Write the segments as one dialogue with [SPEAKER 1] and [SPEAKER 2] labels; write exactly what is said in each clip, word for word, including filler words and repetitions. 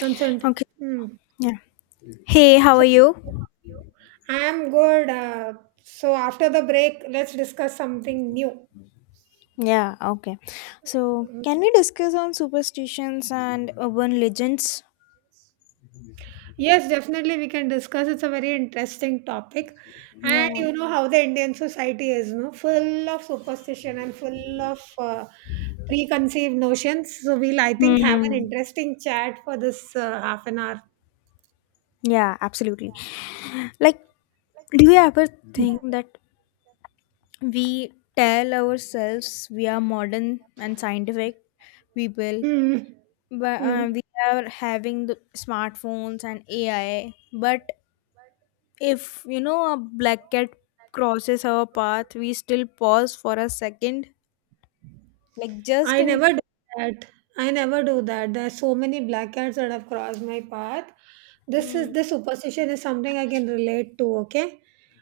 [SPEAKER 1] Consent.
[SPEAKER 2] Okay.
[SPEAKER 1] Hmm.
[SPEAKER 2] Yeah. Hey, how
[SPEAKER 1] So,
[SPEAKER 2] are you?
[SPEAKER 1] I'm good. Uh, so, after the break, let's discuss something new.
[SPEAKER 2] Yeah, okay. So,
[SPEAKER 1] Mm.
[SPEAKER 2] can we discuss on superstitions and urban legends?
[SPEAKER 1] Yes, definitely, we can discuss. It's a very interesting topic.
[SPEAKER 2] Yeah.
[SPEAKER 1] And you know how the Indian society is, no? Full of superstition and full of uh, preconceived notions. So, we'll, I think, have an
[SPEAKER 2] Hmm.
[SPEAKER 1] interesting chat for this uh, half an hour.
[SPEAKER 2] Yeah, absolutely. Like, do you ever
[SPEAKER 1] Mm.
[SPEAKER 2] think that we tell ourselves we are modern and scientific people,
[SPEAKER 1] Mm.
[SPEAKER 2] but uh,
[SPEAKER 1] Mm.
[SPEAKER 2] we are having the smartphones and A I? But if you know a black cat crosses our path, we still pause for a second like just
[SPEAKER 1] I
[SPEAKER 2] in
[SPEAKER 1] never do that. I never do that. There are so many black cats that have crossed my path. This
[SPEAKER 2] Hmm.
[SPEAKER 1] is this superstition is something I can relate to, okay?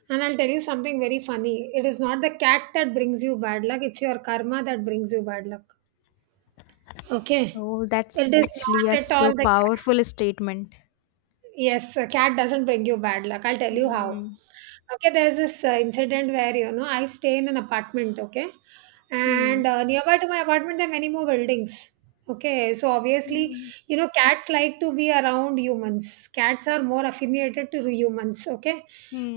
[SPEAKER 1] And I'll tell you something very funny. It is not the cat that brings you bad luck, it's your karma that brings you bad luck. Okay?
[SPEAKER 2] Oh, that's
[SPEAKER 1] It is
[SPEAKER 2] actually a
[SPEAKER 1] not at all
[SPEAKER 2] so
[SPEAKER 1] the cat.
[SPEAKER 2] powerful statement.
[SPEAKER 1] Yes, a cat doesn't bring you bad luck. I'll tell you how.
[SPEAKER 2] Hmm.
[SPEAKER 1] Okay, there's this uh, incident where, you know, I stay in an apartment, okay?
[SPEAKER 2] Hmm.
[SPEAKER 1] And uh, nearby to my apartment, there are many more buildings. Okay, so obviously,
[SPEAKER 2] Hmm.
[SPEAKER 1] you know, cats like to be around humans. Cats are more affiliated to humans, okay?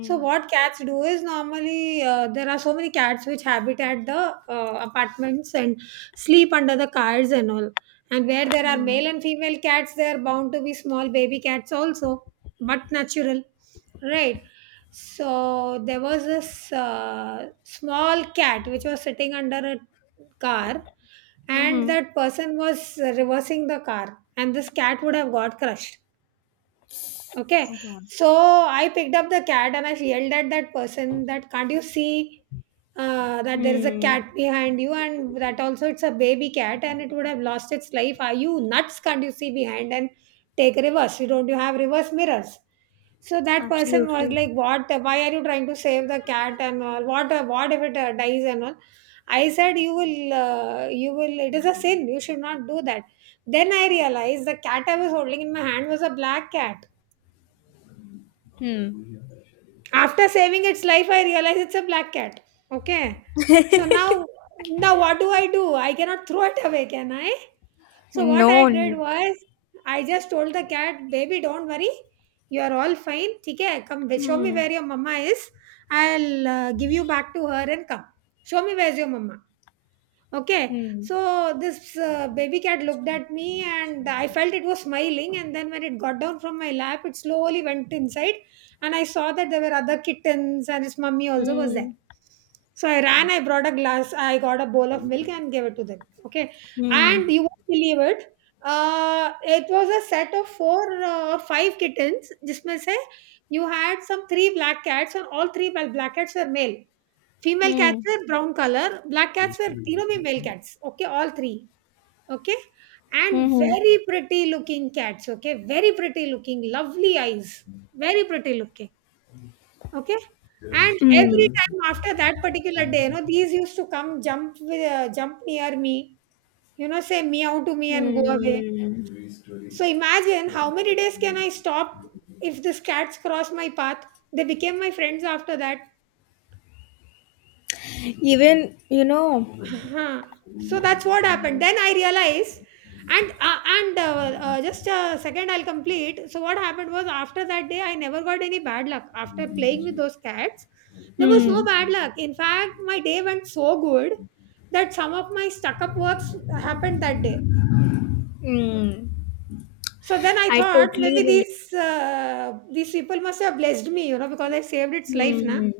[SPEAKER 1] So what cats do is normally uh, there are so many cats which habit at the uh, apartments and sleep under the cars and all. And where there are
[SPEAKER 2] Hmm.
[SPEAKER 1] male and female cats, there are bound to be small baby cats also, but natural, right? So there was this uh, small cat which was sitting under a car, and
[SPEAKER 2] Hmm.
[SPEAKER 1] that person was reversing the car, and this cat would have got crushed. Okay.
[SPEAKER 2] Oh God.
[SPEAKER 1] So I picked up the cat and I yelled at that person that can't you see uh, that there is a
[SPEAKER 2] Hmm.
[SPEAKER 1] cat behind you and that also it's a baby cat and it would have lost its life. Are you nuts? Can't you see behind and take reverse? You don't you have reverse mirrors? So that person was
[SPEAKER 2] Absolutely.
[SPEAKER 1] like, "What? Why are you trying to save the cat and all? What? What if it uh, dies and all?" I said, "You will, uh, you will. It is a sin. You should not do that." Then I realized the cat I was holding in my hand was a black cat.
[SPEAKER 2] Hmm.
[SPEAKER 1] After saving its life, I realize it's a black cat. Okay. So now, now what do I do? I cannot throw it away, can I? So what I
[SPEAKER 2] No
[SPEAKER 1] did
[SPEAKER 2] need.
[SPEAKER 1] was, I just told the cat, baby, don't worry. You are all fine. Okay. Come show me
[SPEAKER 2] Hmm.
[SPEAKER 1] where your mama is. I'll uh, give you back to her and come. Show me where's your mama. Okay,
[SPEAKER 2] Hmm.
[SPEAKER 1] so this uh, baby cat looked at me and I felt it was smiling. And then when it got down from my lap, it slowly went inside. And I saw that there were other kittens and its mummy also was
[SPEAKER 2] Hmm.
[SPEAKER 1] there. So I ran, I brought a glass, I got a bowl of milk and gave it to them. Okay,
[SPEAKER 2] Hmm.
[SPEAKER 1] and you won't believe it. Uh, it was a set of four uh, or five kittens. जिसमें से you had some three black cats, and all three bla- black cats were male. Female cats
[SPEAKER 2] Hmm.
[SPEAKER 1] were brown color. Black cats were, you know, me male cats. Okay, all three. Okay, and
[SPEAKER 2] Hmm.
[SPEAKER 1] very pretty looking cats. Okay, very pretty looking, lovely eyes, very pretty looking. Okay, and every
[SPEAKER 2] Hmm.
[SPEAKER 1] time after that particular day, you know, these used to come jump with, uh, jump near me. You know, say meow to me and go away.
[SPEAKER 2] Hmm.
[SPEAKER 1] So imagine how many days can I stop if these cats cross my path? They became my friends after that.
[SPEAKER 2] Even you know.
[SPEAKER 1] Uh-huh. So that's what happened. Then I realized, and uh, and uh, uh, just a second, I'll complete. So what happened was after that day, I never got any bad luck. After playing with those cats, there was no bad
[SPEAKER 2] Hmm.
[SPEAKER 1] luck. In fact, my day went so good that some of my stuck-up works happened that day.
[SPEAKER 2] Mm,
[SPEAKER 1] So then I
[SPEAKER 2] I
[SPEAKER 1] thought
[SPEAKER 2] totally
[SPEAKER 1] maybe
[SPEAKER 2] relate.
[SPEAKER 1] these uh, these people must have blessed me, you know, because I saved its life, na.
[SPEAKER 2] Mm,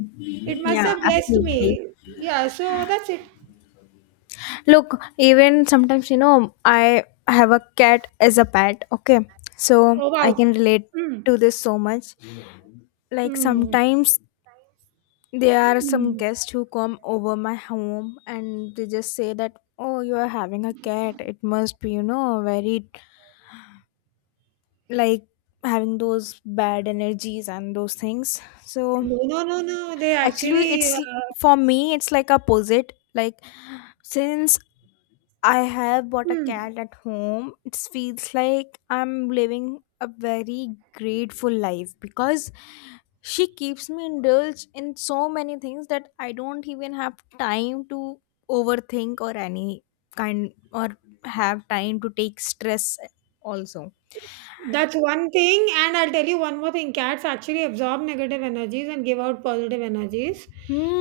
[SPEAKER 1] It must
[SPEAKER 2] yeah,
[SPEAKER 1] have blessed
[SPEAKER 2] absolutely.
[SPEAKER 1] me. Yeah. So that's it.
[SPEAKER 2] Look,
[SPEAKER 1] Look,
[SPEAKER 2] even sometimes, you
[SPEAKER 1] even
[SPEAKER 2] know, I
[SPEAKER 1] I,
[SPEAKER 2] have a cat
[SPEAKER 1] I
[SPEAKER 2] as a
[SPEAKER 1] consider
[SPEAKER 2] pet,
[SPEAKER 1] the
[SPEAKER 2] okay?
[SPEAKER 1] matter
[SPEAKER 2] So
[SPEAKER 1] still. Oh
[SPEAKER 2] I
[SPEAKER 1] wow.
[SPEAKER 2] can
[SPEAKER 1] So,
[SPEAKER 2] relate
[SPEAKER 1] mm,
[SPEAKER 2] to this so much. Like
[SPEAKER 1] mm,
[SPEAKER 2] sometimes there are some
[SPEAKER 1] mm.
[SPEAKER 2] guests who come over my home and they just say that, oh, you are having a cat. It must be, you know, very like having those bad energies and those things. So
[SPEAKER 1] No, no, no, no. They
[SPEAKER 2] actually,
[SPEAKER 1] actually.
[SPEAKER 2] it's,
[SPEAKER 1] Uh,
[SPEAKER 2] for me, it's like opposite. Like since I have bought a
[SPEAKER 1] mm.
[SPEAKER 2] cat at home, it feels like I'm living a very grateful life because she keeps me indulged in so many things that I don't even have time to overthink or any kind or have time to take stress also.
[SPEAKER 1] That's one thing, and I'll tell you one more thing. Cats actually absorb negative energies and give out positive energies.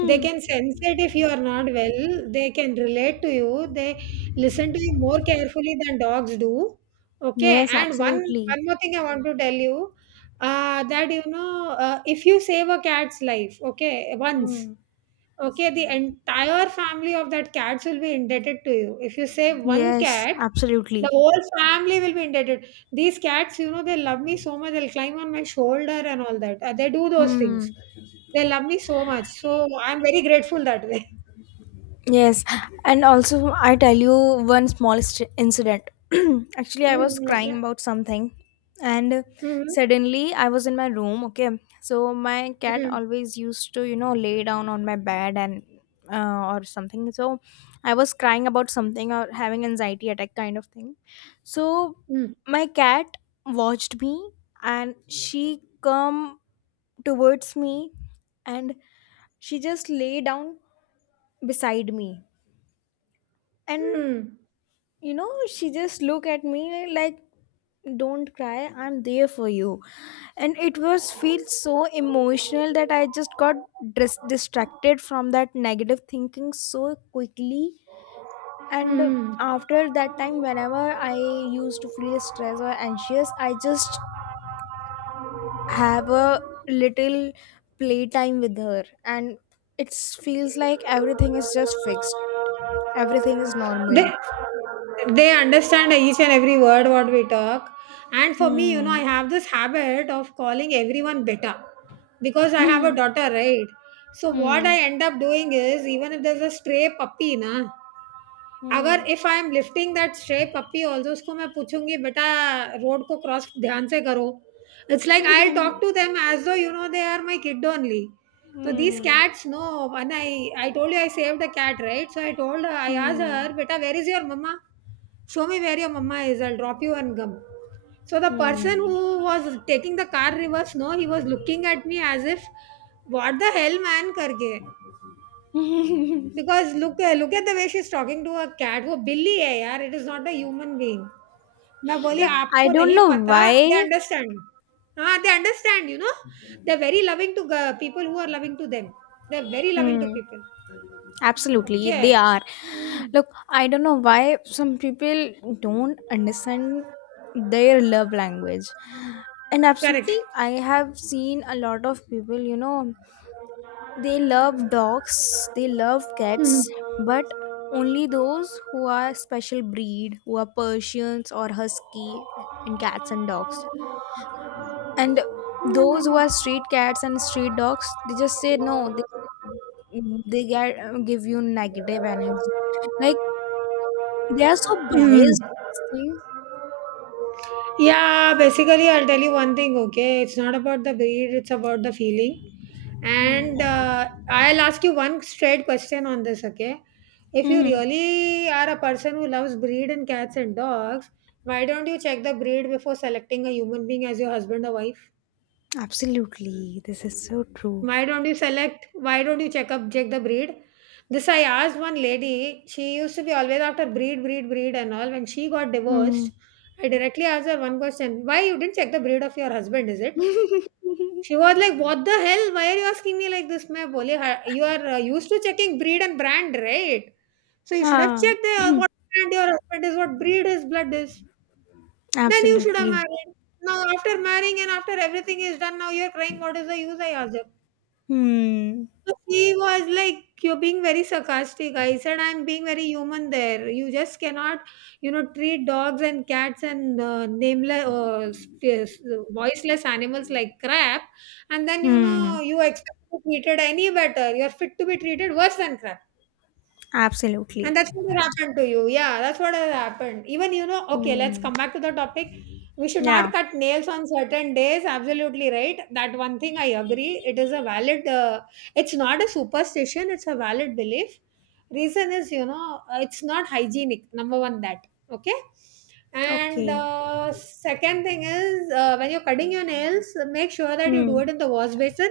[SPEAKER 1] They can sense it if you are not well. They can relate to you. They listen to you more carefully than dogs do. Okay,
[SPEAKER 2] Yes,
[SPEAKER 1] and one
[SPEAKER 2] absolutely.
[SPEAKER 1] one more thing I want to tell you, uh, that you know, uh, if you save a cat's life, okay, once,
[SPEAKER 2] Hmm.
[SPEAKER 1] okay, the entire family of that cats will be indebted to you. If you save one
[SPEAKER 2] Yes,
[SPEAKER 1] cat, the
[SPEAKER 2] absolutely.
[SPEAKER 1] whole family will be indebted. These cats, you know, they love me so much. They'll climb on my shoulder and all that. Uh, They do those
[SPEAKER 2] Hmm.
[SPEAKER 1] things. They love me so much. So I'm very grateful that way.
[SPEAKER 2] Yes, and also I tell you one small st- incident. Actually, I was
[SPEAKER 1] Mm,
[SPEAKER 2] crying
[SPEAKER 1] okay.
[SPEAKER 2] about something, and
[SPEAKER 1] Mm,
[SPEAKER 2] suddenly I was in my room. Okay, so my cat
[SPEAKER 1] mm,
[SPEAKER 2] always used to, you know, lay down on my bed and uh, or something. So I was crying about something or having anxiety attack kind of thing. So
[SPEAKER 1] mm,
[SPEAKER 2] my cat watched me, and she come towards me, and she just lay down beside me, and
[SPEAKER 1] mm,
[SPEAKER 2] you know she just looked at me like, don't cry, I'm there for you. And it was feel so emotional that I just got dis- distracted from that negative thinking so quickly. And
[SPEAKER 1] mm.
[SPEAKER 2] after that time, whenever I used to feel stressed or anxious, I just have a little playtime with her, and it feels like everything is just fixed, everything is
[SPEAKER 1] They,
[SPEAKER 2] normal.
[SPEAKER 1] they understand each and every word what we talk. And for me, you
[SPEAKER 2] Hmm.
[SPEAKER 1] know, I have this habit of calling everyone beta because I have a
[SPEAKER 2] Hmm.
[SPEAKER 1] daughter, right? So what I
[SPEAKER 2] Hmm.
[SPEAKER 1] end up doing is even if there's a stray puppy, na,
[SPEAKER 2] Hmm.
[SPEAKER 1] अगर if I am lifting that stray puppy also उसको मैं पूछूँगी बेटा road को cross ध्यान से करो। It's like I will talk to them as though you know they are my kid only. So these
[SPEAKER 2] Hmm.
[SPEAKER 1] cats know when I I told you I saved a cat, right? So I told her I asked her,
[SPEAKER 2] Hmm.
[SPEAKER 1] "Beta, where is your mama? Show me where your mama is. I'll drop you and gum." So the person
[SPEAKER 2] Hmm.
[SPEAKER 1] who was taking the car reverse, no, he was looking at me as if, "What the hell, man?" करके because look at look at the way she's talking to her cat वो बिल्ली है यार it is not a human being मैं बोली
[SPEAKER 2] Look, I
[SPEAKER 1] आपको
[SPEAKER 2] don't
[SPEAKER 1] नहीं
[SPEAKER 2] know
[SPEAKER 1] पता they
[SPEAKER 2] why.
[SPEAKER 1] understand हाँ they understand you know they're very loving to uh, people who are loving to them they're very loving to
[SPEAKER 2] Hmm.
[SPEAKER 1] people
[SPEAKER 2] Absolutely, they
[SPEAKER 1] Okay.
[SPEAKER 2] are. Look, I don't know why some people don't understand their love language. And absolutely,
[SPEAKER 1] Correct.
[SPEAKER 2] I have seen a lot of people, you know, they love dogs, they love cats, but only those who are special breed, who are Persians or Husky in cats and dogs, and those who are street cats and street dogs, they just say no, they they get, give you negative energy, like they are so
[SPEAKER 1] Mm.
[SPEAKER 2] biased in this thing.
[SPEAKER 1] Yeah, basically, I'll tell you one thing, okay? It's not about the breed, it's about the feeling. And
[SPEAKER 2] Hmm.
[SPEAKER 1] uh, I'll ask you one straight question on this, okay? If you
[SPEAKER 2] Hmm.
[SPEAKER 1] really are a person who loves breed and cats and dogs, why don't you check the breed before selecting a human being as your husband or wife?
[SPEAKER 2] Absolutely. This is so true.
[SPEAKER 1] Why don't you select? Why don't you check up check the breed? This I asked one lady. She used to be always after breed, breed, breed, and all. When she got
[SPEAKER 2] Hmm.
[SPEAKER 1] divorced, I directly asked her one question: Why you didn't check the breed of your husband? Is it? She was like, "What the hell? Why are you asking me like this?" मैं बोले, "हाँ, "You are uh, used to checking breed and brand, right? So you should have
[SPEAKER 2] Ah,
[SPEAKER 1] checked uh, what brand your husband is, what breed his blood is. Then you should have
[SPEAKER 2] absolutely.
[SPEAKER 1] married. Now after marrying and after everything is done, now you're crying. What is the use?" I asked her.
[SPEAKER 2] Hmm.
[SPEAKER 1] So she was like, You're being very sarcastic. I said, I'm being very human there. You just cannot, you know, treat dogs and cats and uh, nameless, uh, s- s- voiceless animals like crap. And then, you
[SPEAKER 2] Hmm.
[SPEAKER 1] know, you expect to be treated any better. You're fit to be treated worse than crap.
[SPEAKER 2] Absolutely.
[SPEAKER 1] And that's what had happened to you. Yeah, that's what has happened. Even, you know, okay, let's
[SPEAKER 2] Hmm.
[SPEAKER 1] come back to the topic. We should not
[SPEAKER 2] Yeah.
[SPEAKER 1] cut nails on certain days. Absolutely right. That one thing I agree. It is a valid, uh, it's not a superstition, it's a valid belief. Reason is, you know, uh, it's not hygienic. Number one, that. Okay. And
[SPEAKER 2] Okay.
[SPEAKER 1] uh, second thing is, uh, when you're cutting your nails, make sure that you do it
[SPEAKER 2] Hmm.
[SPEAKER 1] in the wash basin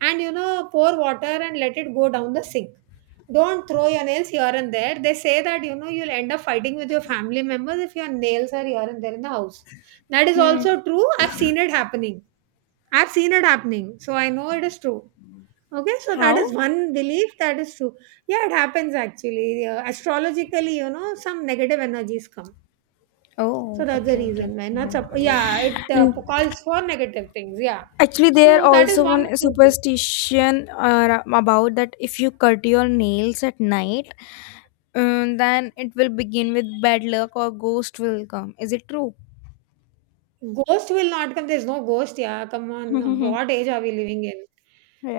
[SPEAKER 1] and, you know, pour water and let it go down the sink. Don't throw your nails here and there. They say that you know you'll end up fighting with your family members if your nails are here and there in the house. That is
[SPEAKER 2] Hmm.
[SPEAKER 1] also true. I've seen it happening. I've seen it happening. So I know it is true. Okay, so that is
[SPEAKER 2] How?
[SPEAKER 1] one belief that is true. Yeah, it happens actually. Uh, astrologically, you know, some negative energies come. So
[SPEAKER 2] Oh,
[SPEAKER 1] that's the
[SPEAKER 2] okay, okay.
[SPEAKER 1] reason why
[SPEAKER 2] Okay,
[SPEAKER 1] not sup- yeah, it uh,
[SPEAKER 2] yeah.
[SPEAKER 1] calls for negative things. Yeah.
[SPEAKER 2] Actually, there
[SPEAKER 1] So that
[SPEAKER 2] also
[SPEAKER 1] is one
[SPEAKER 2] one
[SPEAKER 1] true thing.
[SPEAKER 2] superstition uh, about that, if you cut your nails at night, um, then it will begin with bad luck or ghost will come. Is it true?
[SPEAKER 1] Ghost will not come. There's no ghost. Yeah, come on. What age are we living in?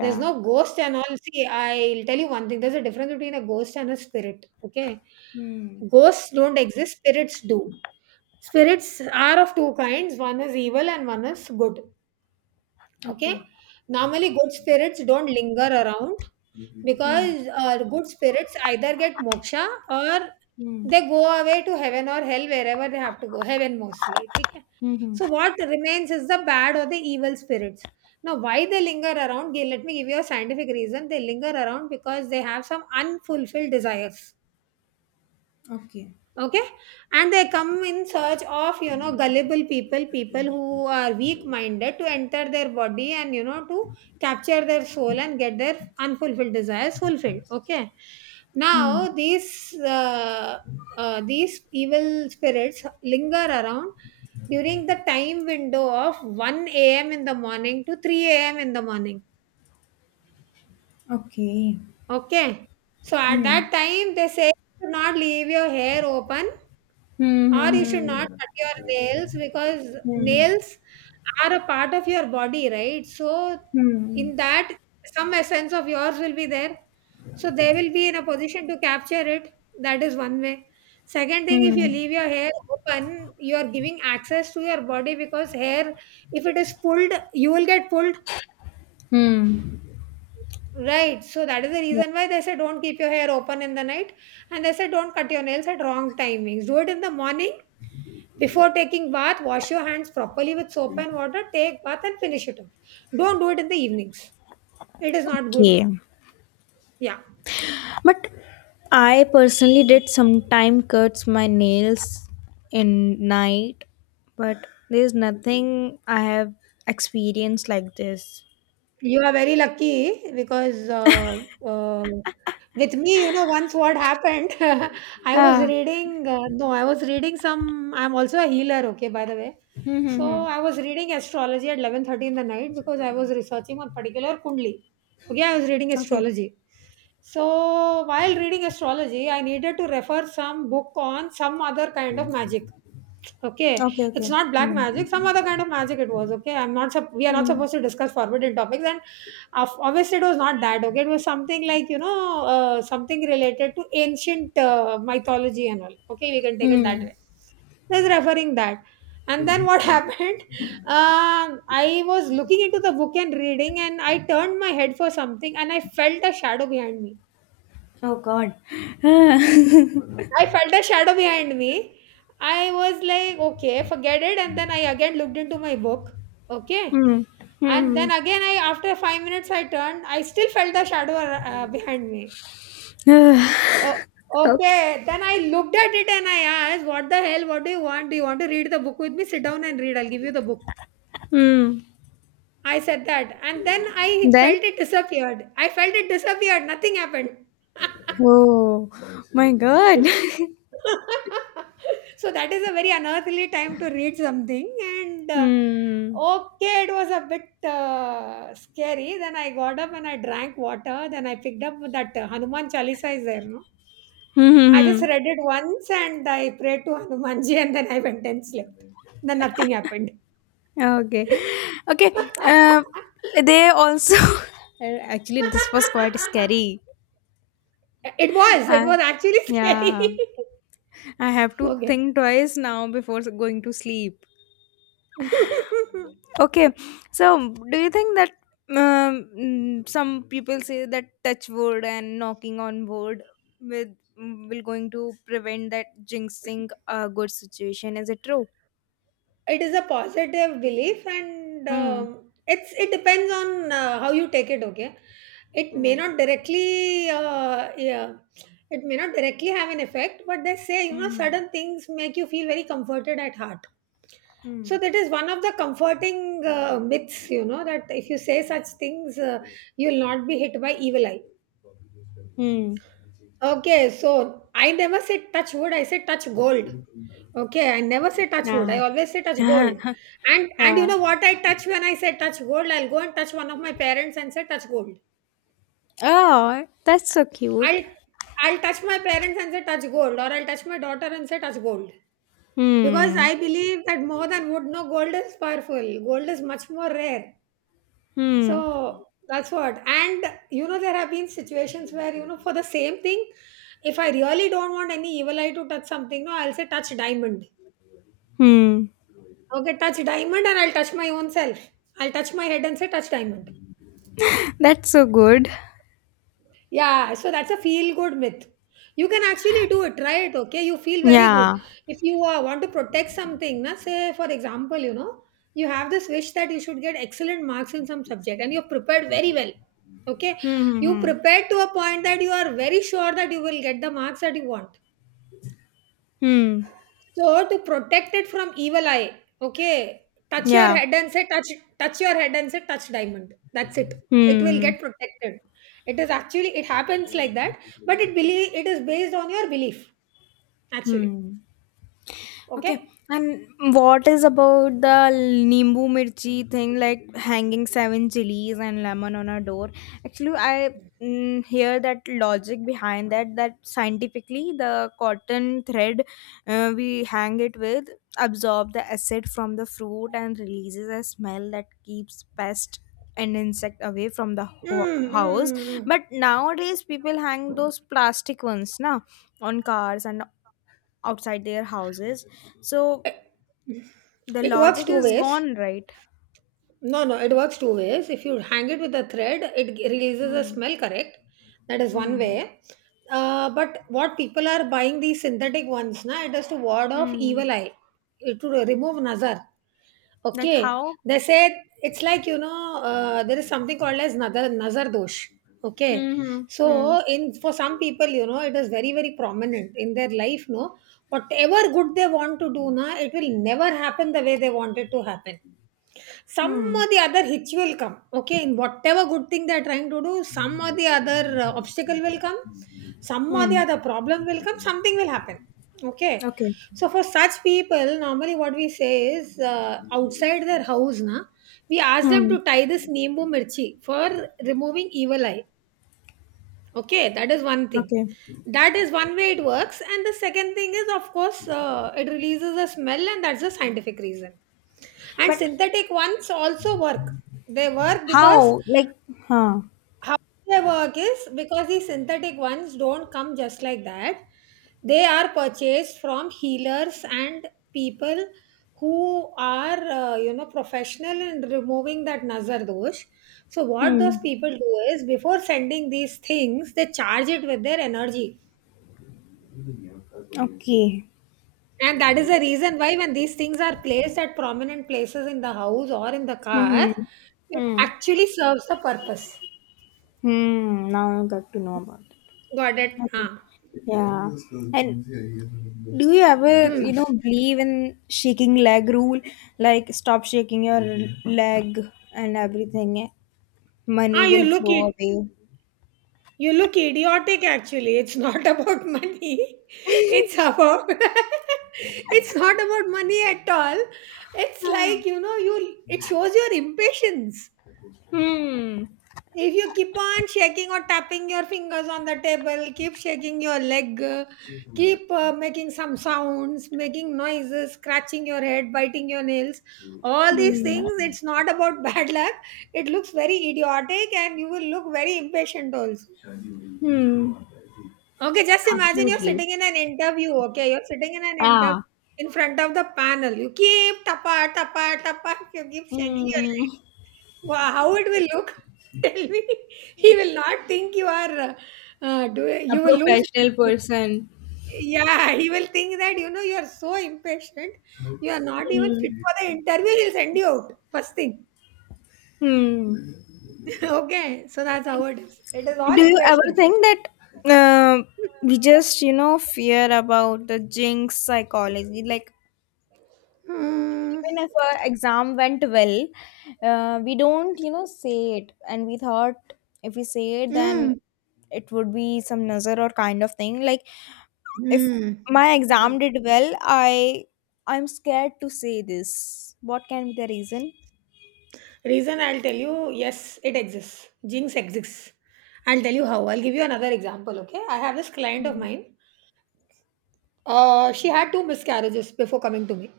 [SPEAKER 1] There's no ghost and all. See, I'll tell you one thing. There's a difference between a ghost and a spirit. Okay.
[SPEAKER 2] Hmm.
[SPEAKER 1] Ghosts don't exist. Spirits do. Spirits are of two kinds. One is evil and one is good. Okay,
[SPEAKER 2] Okay.
[SPEAKER 1] normally good spirits don't linger around
[SPEAKER 2] Hmm.
[SPEAKER 1] because uh, good spirits either get moksha or
[SPEAKER 2] Hmm.
[SPEAKER 1] they go away to heaven or hell, wherever they have to go. Heaven mostly. Okay?
[SPEAKER 2] Hmm.
[SPEAKER 1] So what remains is the bad or the evil spirits. Now, why they linger around? Gi- Let me give you a scientific reason. They linger around because they have some unfulfilled desires,
[SPEAKER 2] Okay.
[SPEAKER 1] okay, and they come in search of, you know gullible people people who are weak minded, to enter their body and, you know to capture their soul and get their unfulfilled desires fulfilled. Okay,
[SPEAKER 2] Hmm.
[SPEAKER 1] now these uh, uh, these evil spirits linger around during the time window of one a.m. in the morning to three a.m. in the morning.
[SPEAKER 2] Okay.
[SPEAKER 1] Okay, so at that
[SPEAKER 2] Hmm.
[SPEAKER 1] time they say, do not leave your hair open, or
[SPEAKER 2] Hmm.
[SPEAKER 1] you should not
[SPEAKER 2] Hmm.
[SPEAKER 1] cut your nails because
[SPEAKER 2] Hmm.
[SPEAKER 1] nails are a part of your body, right? So
[SPEAKER 2] Hmm.
[SPEAKER 1] in that, some essence of yours will be there, so they will be in a position to capture it. That is one way. Second thing,
[SPEAKER 2] Hmm.
[SPEAKER 1] if you
[SPEAKER 2] Hmm.
[SPEAKER 1] leave your hair open, you are giving access to your body because hair, if it is pulled, you will get pulled.
[SPEAKER 2] Hmm.
[SPEAKER 1] Right. So that is the
[SPEAKER 2] Yeah.
[SPEAKER 1] reason why they say don't keep your hair open in the night. And they say don't cut your nails at wrong timings. Do it in the morning before taking bath. Wash your hands properly with soap and water. Take bath and finish it off. Don't do it in the evenings. It is not good.
[SPEAKER 2] Okay.
[SPEAKER 1] Yeah.
[SPEAKER 2] But I personally did sometime cuts my nails in night, but there's nothing I have experienced like this.
[SPEAKER 1] You are very lucky because uh, uh, with me, you know, once what happened, I was
[SPEAKER 2] Ah.
[SPEAKER 1] reading, uh, no, I was reading some, I'm also a healer, okay, by the way.
[SPEAKER 2] Hmm, hmm, hmm.
[SPEAKER 1] So I was reading astrology at eleven thirty in the night because I was researching on particular Kundli. Okay, I was reading
[SPEAKER 2] Okay.
[SPEAKER 1] astrology. So while reading astrology, I needed to refer some book on some other kind of magic. Okay,
[SPEAKER 2] Okay,
[SPEAKER 1] it's
[SPEAKER 2] okay.
[SPEAKER 1] not black
[SPEAKER 2] Hmm.
[SPEAKER 1] magic, some other kind of magic it was, okay? I'm not, sup- we are not
[SPEAKER 2] Hmm.
[SPEAKER 1] supposed to discuss forbidden topics. And of- obviously, it was not that, okay? It was something like, you know, uh, something related to ancient uh, mythology and all, okay? We can take it that
[SPEAKER 2] Hmm.
[SPEAKER 1] way. He's referring that. And then what happened? Um, I was looking into the book and reading, and I turned my head for something, and I felt a shadow behind me.
[SPEAKER 2] Oh God. Ah.
[SPEAKER 1] I felt a shadow behind me. I was like, okay, forget it. And then I again looked into my book. Okay.
[SPEAKER 2] Hmm.
[SPEAKER 1] And
[SPEAKER 2] Hmm.
[SPEAKER 1] then again, I, after five minutes, I turned. I still felt the shadow uh, behind me. Oh,
[SPEAKER 2] Ah. Okay.
[SPEAKER 1] okay. Then I looked at it and I asked, "What the hell? What do you want? Do you want to read the book with me? Sit down and read. I'll give you the book."
[SPEAKER 2] Hmm.
[SPEAKER 1] I said that, and then I
[SPEAKER 2] Then.
[SPEAKER 1] felt it disappeared. I felt it disappeared. Nothing happened.
[SPEAKER 2] Oh my God.
[SPEAKER 1] So that is a very unearthly time to read something. And uh,
[SPEAKER 2] Hmm.
[SPEAKER 1] okay, it was a bit uh, scary. Then I got up and I drank water. Then I picked up that uh, Hanuman Chalisa is there, no?
[SPEAKER 2] Hmm. Hmm,
[SPEAKER 1] I just
[SPEAKER 2] hmm.
[SPEAKER 1] read it once and I prayed to Hanumanji and then I went and slept. Then nothing happened.
[SPEAKER 2] Okay, okay. Um, they also actually this was quite scary.
[SPEAKER 1] it was
[SPEAKER 2] Uh,
[SPEAKER 1] it was actually scary.
[SPEAKER 2] yeah, I have to
[SPEAKER 1] Okay.
[SPEAKER 2] think twice now before going to sleep. Okay, so do you think that um, mm, some people say that touch wood and knocking on wood with, mm, will going to prevent that jinxing a good situation? Is it true?
[SPEAKER 1] It is a positive belief, and
[SPEAKER 2] Hmm.
[SPEAKER 1] um, it's it depends on uh, how you take it. Okay, it may
[SPEAKER 2] Hmm.
[SPEAKER 1] not directly, uh, yeah, it may not directly have an effect, but they say, you know,
[SPEAKER 2] Hmm.
[SPEAKER 1] certain things make you feel very comforted at heart.
[SPEAKER 2] Hmm.
[SPEAKER 1] So that is one of the comforting uh, myths, you know, that if you say such things, uh, you will not be hit by evil eye.
[SPEAKER 2] Hmm.
[SPEAKER 1] Okay, so I never said touch wood, I said touch gold. Okay, I never say touch wood.
[SPEAKER 2] Ah.
[SPEAKER 1] I always say touch gold. And and you
[SPEAKER 2] Ah.
[SPEAKER 1] know what I touch when I say touch gold? I'll go and touch one of my parents and say touch gold.
[SPEAKER 2] Oh, that's so cute.
[SPEAKER 1] I'll I'll touch my parents and say touch gold, or I'll touch my daughter and say touch gold. Because
[SPEAKER 2] Hmm.
[SPEAKER 1] I believe that more than wood, no, gold is powerful. Gold is much more rare.
[SPEAKER 2] Hmm.
[SPEAKER 1] So that's what. And, you know, there have been situations where, you know, for the same thing, if I really don't want any evil eye to touch something, no, I'll say touch diamond.
[SPEAKER 2] Hmm.
[SPEAKER 1] Okay, touch diamond, and I'll touch my own self. I'll touch my head and say, touch diamond.
[SPEAKER 2] That's so good.
[SPEAKER 1] Yeah, so that's a feel good myth. You can actually do it, try it, okay? You feel very good.
[SPEAKER 2] Yeah.
[SPEAKER 1] If you uh, want to protect something, na, say, for example, you know, you have this wish that you should get excellent marks in some subject and you're prepared very well, okay?
[SPEAKER 2] Hmm.
[SPEAKER 1] You
[SPEAKER 2] Hmm.
[SPEAKER 1] prepared to a point that you are very sure that you will get the marks that you want.
[SPEAKER 2] Hmm. Hmm.
[SPEAKER 1] So to protect it from evil eye, okay, touch your
[SPEAKER 2] Yeah.
[SPEAKER 1] head and say touch touch your head and say touch diamond. That's it. It will
[SPEAKER 2] Hmm.
[SPEAKER 1] get protected. It is actually it happens like that, but it, believe it is based on your belief actually.
[SPEAKER 2] Hmm. Okay,
[SPEAKER 1] Okay.
[SPEAKER 2] and what is about the nimbu mirchi thing, like hanging seven chilies and lemon on a door? Actually, I, mm, hear that logic behind that. That scientifically, the cotton thread uh, we hang it with absorb the acid from the fruit and releases a smell that keeps pests and insect away from the
[SPEAKER 1] Mm,
[SPEAKER 2] ho- house.
[SPEAKER 1] mm, mm,
[SPEAKER 2] But nowadays, people hang those plastic ones now on cars and outside their houses, so
[SPEAKER 1] mm.
[SPEAKER 2] the
[SPEAKER 1] It works
[SPEAKER 2] logic
[SPEAKER 1] two
[SPEAKER 2] is
[SPEAKER 1] ways.
[SPEAKER 2] gone, right?
[SPEAKER 1] No, no, it works two ways. If you hang it with a thread, it g- releases a
[SPEAKER 2] Hmm.
[SPEAKER 1] smell, correct? That is one
[SPEAKER 2] Hmm.
[SPEAKER 1] way. Uh, but what people are buying these synthetic ones, na, it is to ward off evil
[SPEAKER 2] Hmm,
[SPEAKER 1] eye, it to remove nazar.
[SPEAKER 2] like
[SPEAKER 1] Okay,
[SPEAKER 2] how?
[SPEAKER 1] they said it's like, you know, uh, there is something called as nazar, nazar dosh. Okay,
[SPEAKER 2] Hmm. Hmm.
[SPEAKER 1] so in, for some people, you know, it is very very prominent in their life. No, whatever good they want to do, na, it will never happen the way they want it to happen, some
[SPEAKER 2] Hmm.
[SPEAKER 1] or the other hitch will come. Okay, in whatever good thing they're trying to do, some or the other uh, obstacle will come, some or
[SPEAKER 2] Hmm.
[SPEAKER 1] the other problem will come, something will happen. Okay,
[SPEAKER 2] Okay.
[SPEAKER 1] so for such people, normally what we say is, uh, outside their house, na, we ask them
[SPEAKER 2] Hmm.
[SPEAKER 1] to tie this neembu mirchi for removing evil eye. Okay, that is one thing.
[SPEAKER 2] Okay.
[SPEAKER 1] That is one way it works. And the second thing is, of course, uh, it releases a smell, and that's a scientific reason. And
[SPEAKER 2] But
[SPEAKER 1] synthetic ones also work. They work because,
[SPEAKER 2] how? Like, huh?
[SPEAKER 1] how they work is because these synthetic ones don't come just like that. They are purchased from healers and people who are, uh, you know, professional in removing that nazar dosh. So what those
[SPEAKER 2] Hmm.
[SPEAKER 1] people do is before sending these things, they charge it with their energy.
[SPEAKER 2] Okay.
[SPEAKER 1] And that is the reason why when these things are placed at prominent places in the house or in the car,
[SPEAKER 2] Hmm.
[SPEAKER 1] it
[SPEAKER 2] Hmm.
[SPEAKER 1] actually serves the purpose.
[SPEAKER 2] Hmm. Now I got to know about it.
[SPEAKER 1] Got it?
[SPEAKER 2] Okay.
[SPEAKER 1] Ah.
[SPEAKER 2] Yeah. And do you ever, you
[SPEAKER 1] Hmm.
[SPEAKER 2] know, believe in shaking leg rule? Like stop shaking your leg and everything. Money
[SPEAKER 1] Ah, you
[SPEAKER 2] will
[SPEAKER 1] look
[SPEAKER 2] flow
[SPEAKER 1] it.
[SPEAKER 2] away.
[SPEAKER 1] You look idiotic actually. It's not about money. It's about it's not about money at all. It's like, you know, you, it shows your impatience.
[SPEAKER 2] Hmm.
[SPEAKER 1] If you keep on shaking or tapping your fingers on the table, keep shaking your leg, uh, keep uh, making some sounds, making noises, scratching your head, biting your nails, all these things,
[SPEAKER 2] Hmm.
[SPEAKER 1] it's not about bad luck. It looks very idiotic and you will look very impatient also.
[SPEAKER 2] Hmm.
[SPEAKER 1] Okay, just imagine you're
[SPEAKER 2] Absolutely.
[SPEAKER 1] sitting in an interview. Okay, you're sitting in an interview
[SPEAKER 2] Ah.
[SPEAKER 1] in front of the panel. You keep tapa tapa tapa. You keep shaking your
[SPEAKER 2] Hmm.
[SPEAKER 1] leg. Wow, how it will look? Tell me. He will not think you are. Uh, uh, do
[SPEAKER 2] A
[SPEAKER 1] you, will lose
[SPEAKER 2] professional
[SPEAKER 1] money.
[SPEAKER 2] person.
[SPEAKER 1] Yeah, he will think that you know you are so impatient. You are not even fit
[SPEAKER 2] Hmm.
[SPEAKER 1] for the interview. He'll send you out first thing.
[SPEAKER 2] Hmm.
[SPEAKER 1] Okay, so that's how it is. It is all
[SPEAKER 2] Do you ever
[SPEAKER 1] impatience.
[SPEAKER 2] think that uh, we just, you know, fear about the jinx psychology? Like
[SPEAKER 1] Hmm.
[SPEAKER 2] even if our exam went well, uh, we don't you know say it, and we thought if we say it, then
[SPEAKER 1] Mm.
[SPEAKER 2] it would be some nazar or kind of thing. Like if
[SPEAKER 1] Mm.
[SPEAKER 2] my
[SPEAKER 1] Yeah.
[SPEAKER 2] exam did well, i i'm scared to say this. What can be the reason?
[SPEAKER 1] Reason I'll tell you, yes, it exists. Jinx exists. I'll tell you how. I'll give you another example, okay? I have this client of
[SPEAKER 2] Hmm.
[SPEAKER 1] mine. Uh, she had two miscarriages before coming to me,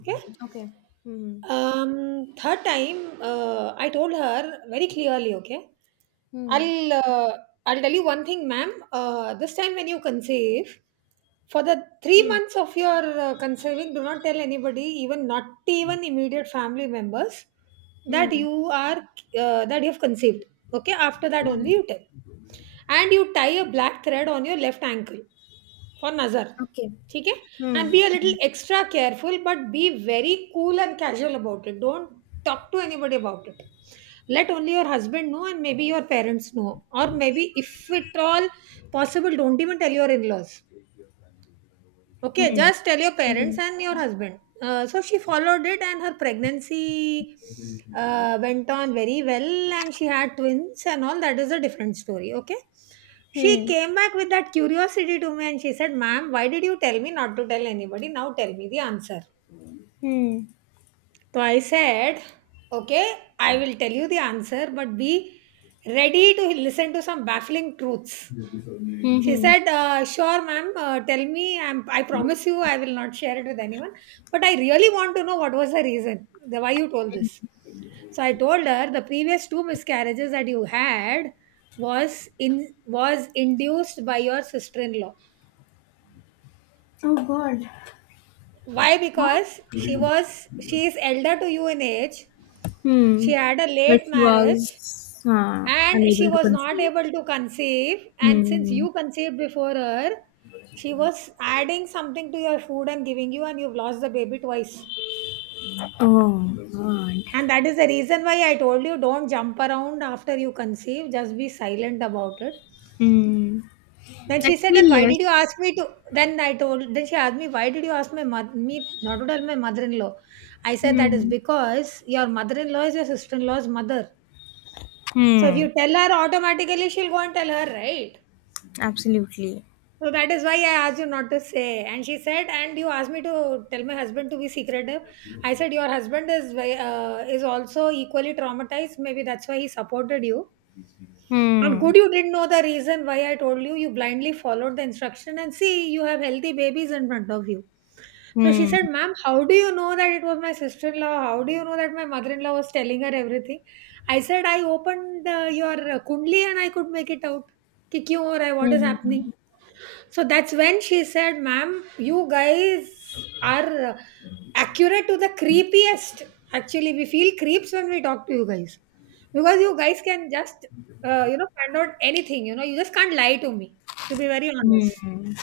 [SPEAKER 1] okay?
[SPEAKER 2] Okay. Hmm.
[SPEAKER 1] Um, third time, uh, I told her very clearly, okay,
[SPEAKER 2] Hmm.
[SPEAKER 1] I'll uh, I'll tell you one thing, ma'am. Uh, this time when you conceive, for the three
[SPEAKER 2] Hmm.
[SPEAKER 1] months of your uh, conceiving, do not tell anybody, even not even immediate family members, that
[SPEAKER 2] Hmm.
[SPEAKER 1] you are uh, that you have conceived. Okay, after that
[SPEAKER 2] Hmm.
[SPEAKER 1] only you tell, and you tie a black thread on your left ankle. For nazar,
[SPEAKER 2] Okay.
[SPEAKER 1] ठीक है?
[SPEAKER 2] Hmm.
[SPEAKER 1] And be a little
[SPEAKER 2] Hmm.
[SPEAKER 1] extra careful, but be very cool and casual about it. Don't talk to anybody about it. Let only your husband know and maybe your parents know, or maybe if at all possible don't even tell your in-laws. Okay,
[SPEAKER 2] Hmm.
[SPEAKER 1] just tell your parents
[SPEAKER 2] Hmm.
[SPEAKER 1] and your husband. Uh, so she followed it, and her pregnancy uh, went on very well, and she had twins and all. That is a different story. Okay. She
[SPEAKER 2] Hmm.
[SPEAKER 1] came back with that curiosity to me and she said, "Ma'am, why did you tell me not to tell anybody? Now tell me the answer."
[SPEAKER 2] Hmm.
[SPEAKER 1] So I said, "Okay, I will tell you the answer, but be ready to listen to some baffling truths." She
[SPEAKER 2] Hmm.
[SPEAKER 1] said, uh, "Sure, ma'am. Uh, tell me. I'm, I promise you, I will not share it with anyone. But I really want to know what was the reason, the why you told this." So I told her the previous two miscarriages that you had was in was induced by your sister-in-law.
[SPEAKER 2] Oh god.
[SPEAKER 1] Why?
[SPEAKER 2] Huh?
[SPEAKER 1] Because she was she is elder to you in age.
[SPEAKER 2] Hmm.
[SPEAKER 1] She had a
[SPEAKER 2] But
[SPEAKER 1] late
[SPEAKER 2] she
[SPEAKER 1] marriage
[SPEAKER 2] was uh,
[SPEAKER 1] and she
[SPEAKER 2] unable to
[SPEAKER 1] was not
[SPEAKER 2] conceive.
[SPEAKER 1] able to conceive, and since
[SPEAKER 2] Hmm.
[SPEAKER 1] you conceived before her, she was adding something to your food and giving you, and you've lost the baby twice,
[SPEAKER 2] Oh God.
[SPEAKER 1] and that is the reason why I told you don't jump around after you conceive, just be silent about it.
[SPEAKER 2] Hmm.
[SPEAKER 1] Then she said,
[SPEAKER 2] Actually,
[SPEAKER 1] then why did you
[SPEAKER 2] yes.
[SPEAKER 1] ask me to then I told, then she asked me, "Why did you ask my mother me not to tell my mother-in-law?" I said, "That is
[SPEAKER 2] Hmm.
[SPEAKER 1] because your mother-in-law is your sister-in-law's mother, so if
[SPEAKER 2] Hmm.
[SPEAKER 1] you tell her, automatically she'll go and tell her, right?
[SPEAKER 2] Absolutely.
[SPEAKER 1] So that is why I asked you not to say." And she said, "And you asked me to tell my husband to be secretive." I said, "Your husband is ve- uh, is also equally traumatized. Maybe that's why he supported you. And
[SPEAKER 2] Hmm.
[SPEAKER 1] good, you didn't know the reason why I told you. You blindly followed the instruction, and see, you have healthy babies in front of you." So she
[SPEAKER 2] Hmm.
[SPEAKER 1] said, "Ma'am, how do you know that it was my sister in law? How do you know that my mother in law was telling her everything?" I said, "I opened uh, your uh, Kundli and I could make it out." कि क्यों हो रहा है, what is happening.
[SPEAKER 2] Hmm.
[SPEAKER 1] So that's when she said, "Ma'am, you guys are accurate to the creepiest. Actually, we feel creeps when we talk to you guys because you guys can just, uh, you know, find out anything. You know, you just can't lie to me, to be very honest.
[SPEAKER 2] Hmm.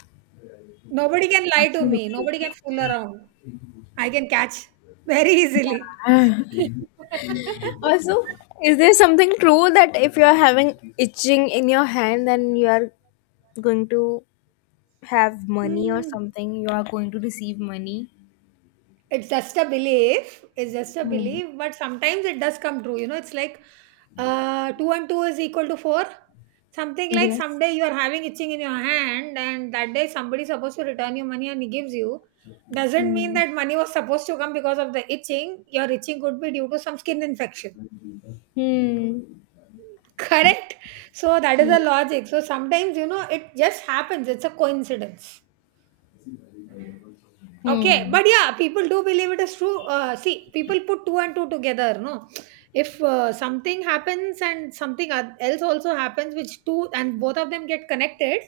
[SPEAKER 1] Nobody can lie to me,
[SPEAKER 2] Absolutely.
[SPEAKER 1] nobody can fool around. I can catch very easily."
[SPEAKER 2] Also, is there something true that if you are having itching in your hand, then you are going to have money or
[SPEAKER 1] Hmm.
[SPEAKER 2] something? You are going to receive money?
[SPEAKER 1] It's just a belief. It's just a
[SPEAKER 2] Hmm.
[SPEAKER 1] belief, but sometimes it does come true. You know, it's like uh, two and two is equal to four. Something like,
[SPEAKER 2] Yes.
[SPEAKER 1] someday you are having itching in your hand, and that day somebody is supposed to return you money and he gives you. Doesn't mean
[SPEAKER 2] Hmm.
[SPEAKER 1] that money was supposed to come because of the itching. Your itching could be due to some skin infection.
[SPEAKER 2] Hmm.
[SPEAKER 1] Correct? So that is
[SPEAKER 2] Hmm.
[SPEAKER 1] the logic. So sometimes, you know, it just happens. It's a coincidence. Okay,
[SPEAKER 2] Hmm.
[SPEAKER 1] but yeah, people do believe it is true. Uh, see, people put two and two together, no? If uh, something happens and something oth- else also happens, which two and both of them get connected,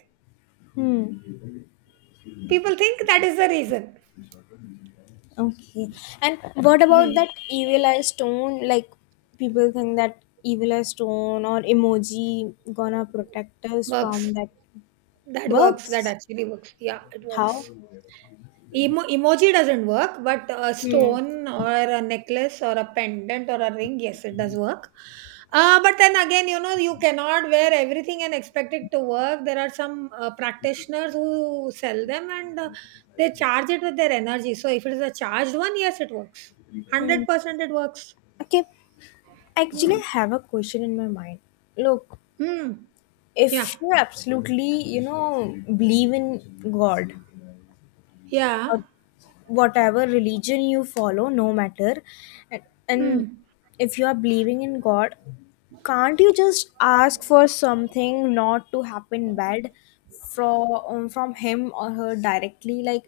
[SPEAKER 2] Hmm.
[SPEAKER 1] people think that is the reason.
[SPEAKER 2] Okay. And what about
[SPEAKER 1] Hmm.
[SPEAKER 2] that evil eye stone? Like people think that evil eye stone or emoji gonna protect us
[SPEAKER 1] Works.
[SPEAKER 2] from that
[SPEAKER 1] That works. That
[SPEAKER 2] works.
[SPEAKER 1] actually works. Yeah, it
[SPEAKER 2] How?
[SPEAKER 1] works. Emo emoji doesn't work, but a
[SPEAKER 2] Hmm.
[SPEAKER 1] stone or a necklace or a pendant or a ring, yes, it does work. Uh, but then again, you know, you cannot wear everything and expect it to work. There are some uh, practitioners who sell them, and uh, they charge it with their energy. So if it is a charged one, yes, it works.
[SPEAKER 2] Hmm.
[SPEAKER 1] one hundred percent it works.
[SPEAKER 2] Okay. Actually,
[SPEAKER 1] Hmm.
[SPEAKER 2] I have a question in my mind. Look,
[SPEAKER 1] Hmm. Yeah.
[SPEAKER 2] if you absolutely, you know, believe in God,
[SPEAKER 1] Yeah.
[SPEAKER 2] or whatever religion you follow, no matter, and, and
[SPEAKER 1] Hmm.
[SPEAKER 2] if you are believing in god, can't you just ask for something not to happen bad from um, from him or her directly? Like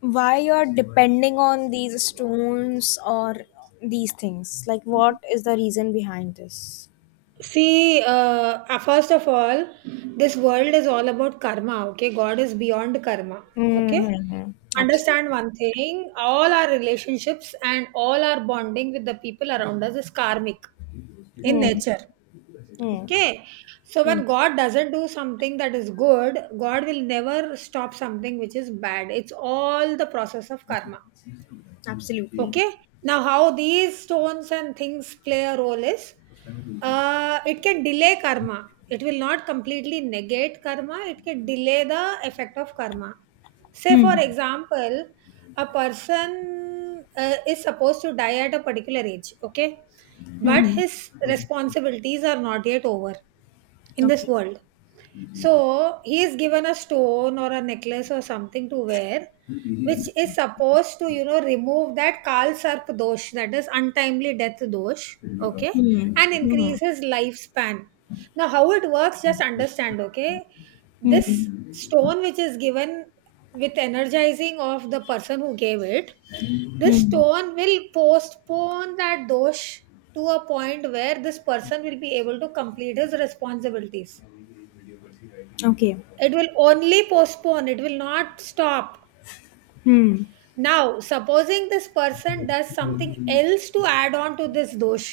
[SPEAKER 2] why you are depending on these stones or these things? Like what is the reason behind this?
[SPEAKER 1] See, uh, uh, first of all, this world is all about karma, okay? God is beyond karma, okay?
[SPEAKER 2] Mm-hmm.
[SPEAKER 1] Understand
[SPEAKER 2] Absolutely.
[SPEAKER 1] one thing: all our relationships and all our bonding with the people around us is karmic in
[SPEAKER 2] Hmm.
[SPEAKER 1] nature,
[SPEAKER 2] Hmm.
[SPEAKER 1] okay? So,
[SPEAKER 2] Hmm.
[SPEAKER 1] when God doesn't do something that is good, God will never stop something which is bad. It's all the process of karma.
[SPEAKER 2] Absolutely.
[SPEAKER 1] Okay, now how these stones and things play a role is, uh, it can delay karma, it will not completely negate karma, it can delay the effect of karma. Say for
[SPEAKER 2] Hmm.
[SPEAKER 1] example, a person uh, is supposed to die at a particular age, okay, but
[SPEAKER 2] Hmm.
[SPEAKER 1] his responsibilities are not yet over in this
[SPEAKER 2] Okay.
[SPEAKER 1] world, so he is given a stone or a necklace or something to wear, which is supposed to, you know, remove that Kal Sarp dosh, that is untimely death dosh, okay,
[SPEAKER 2] Hmm.
[SPEAKER 1] and increase
[SPEAKER 2] Hmm.
[SPEAKER 1] his lifespan. Now, how it works, just understand, okay? This
[SPEAKER 2] Hmm.
[SPEAKER 1] stone which is given with energizing of the person who gave it, this
[SPEAKER 2] Hmm.
[SPEAKER 1] stone will postpone that dosh to a point where this person will be able to complete his responsibilities.
[SPEAKER 2] Okay.
[SPEAKER 1] It will only postpone, it will not stop.
[SPEAKER 2] Hmm.
[SPEAKER 1] Now, supposing this person does something else to add on to this dosh,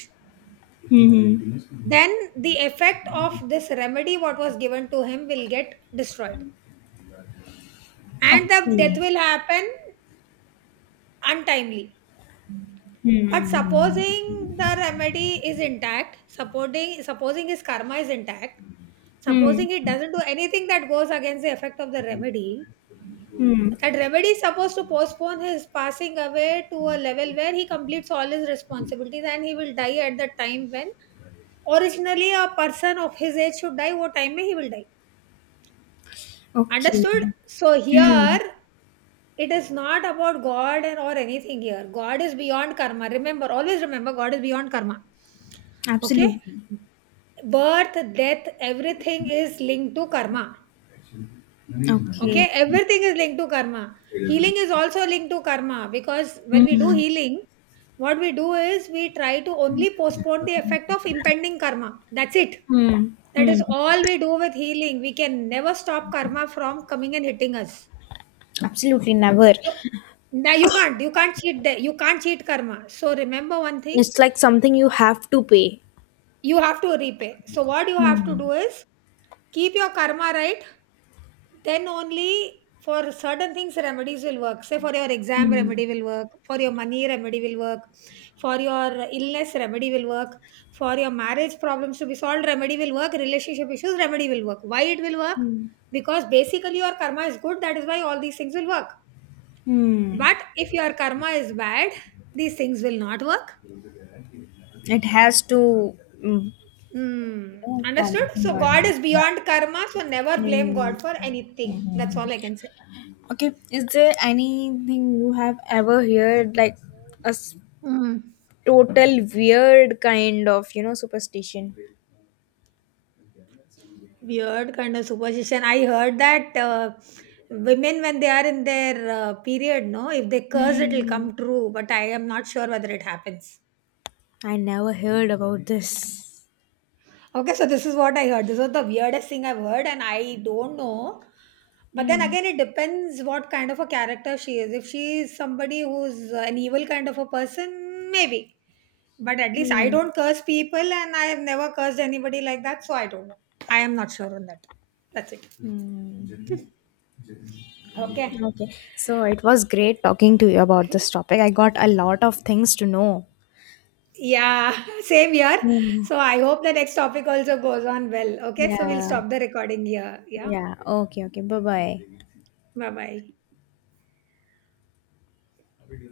[SPEAKER 2] Hmm.
[SPEAKER 1] then the effect of this remedy what was given to him will get destroyed and the death
[SPEAKER 2] Okay.
[SPEAKER 1] will happen untimely. But
[SPEAKER 2] Hmm.
[SPEAKER 1] supposing the remedy is intact, supporting supposing his karma is intact,
[SPEAKER 2] Hmm.
[SPEAKER 1] supposing it doesn't do anything that goes against the effect of the remedy,
[SPEAKER 2] Hmm.
[SPEAKER 1] that remedy is supposed to postpone his passing away to a level where he completes all his responsibilities, and he will die at the time when originally a person of his age should die, what time may he will die. Understood?
[SPEAKER 2] Okay.
[SPEAKER 1] So
[SPEAKER 2] Hmm.
[SPEAKER 1] here it is not about God and or anything here. God is beyond karma. Remember, always remember, God is beyond karma. Okay?
[SPEAKER 2] Absolutely.
[SPEAKER 1] Birth, death, everything is linked to karma.
[SPEAKER 2] Okay.
[SPEAKER 1] Okay, everything is linked to karma. Healing is also linked to karma, because when we do
[SPEAKER 2] Hmm.
[SPEAKER 1] healing, what we do is we try to only postpone the effect of impending karma. That's it.
[SPEAKER 2] Hmm.
[SPEAKER 1] That
[SPEAKER 2] Hmm.
[SPEAKER 1] is all we do with healing. We can never stop karma from coming and hitting us.
[SPEAKER 2] Absolutely never.
[SPEAKER 1] So now you can't. You can't cheat the, you can't cheat karma. So remember one thing,
[SPEAKER 2] It's like something you have to pay.
[SPEAKER 1] you have to repay. So what you have to
[SPEAKER 2] Hmm.
[SPEAKER 1] do is keep your karma right, then only for certain things remedies will work. Say, for your exam,
[SPEAKER 2] Hmm.
[SPEAKER 1] remedy will work. For your money, remedy will work. For your illness, remedy will work. For your marriage problems to be solved, remedy will work. Relationship issues, remedy will work. Why it will work?
[SPEAKER 2] Hmm.
[SPEAKER 1] Because basically your karma is good, that is why all these things will work.
[SPEAKER 2] Hmm.
[SPEAKER 1] But if your karma is bad, these things will not work.
[SPEAKER 2] It has to, mm, you
[SPEAKER 1] Hmm.
[SPEAKER 2] know, come
[SPEAKER 1] Understood?
[SPEAKER 2] in
[SPEAKER 1] So
[SPEAKER 2] your
[SPEAKER 1] God
[SPEAKER 2] life.
[SPEAKER 1] is
[SPEAKER 2] Yeah.
[SPEAKER 1] beyond karma, so never
[SPEAKER 2] Yeah,
[SPEAKER 1] blame
[SPEAKER 2] yeah, yeah.
[SPEAKER 1] God for anything. That's
[SPEAKER 2] Mhm.
[SPEAKER 1] all I can say.
[SPEAKER 2] Okay, is there anything you have ever heard like a s-
[SPEAKER 1] Mm,
[SPEAKER 2] total weird kind of, you know, superstition?
[SPEAKER 1] weird kind of superstition. I heard that uh, women, when they are in their uh, period, no, if they curse, it'll
[SPEAKER 2] Hmm.
[SPEAKER 1] come true. But I am not sure whether it happens.
[SPEAKER 2] I never heard about this.
[SPEAKER 1] Okay, so this is what I heard. This was the weirdest thing I've heard, and I don't know. But then
[SPEAKER 2] Hmm.
[SPEAKER 1] again, it depends what kind of a character she is. If she is somebody who's an evil kind of a person, maybe. But at least I
[SPEAKER 2] Hmm.
[SPEAKER 1] don't curse people, and I have never cursed anybody like that, so I don't know. I am not sure on that. That's it.
[SPEAKER 2] Hmm.
[SPEAKER 1] Okay.
[SPEAKER 2] Okay, so it was great talking to you about this topic. I got a lot of things to know.
[SPEAKER 1] Yeah, same here.
[SPEAKER 2] Hmm.
[SPEAKER 1] So I hope the next topic also goes on well. Okay, so we'll
[SPEAKER 2] Yeah.
[SPEAKER 1] stop the recording here. Yeah,
[SPEAKER 2] Yeah. Okay. Okay. Bye bye.
[SPEAKER 1] bye bye.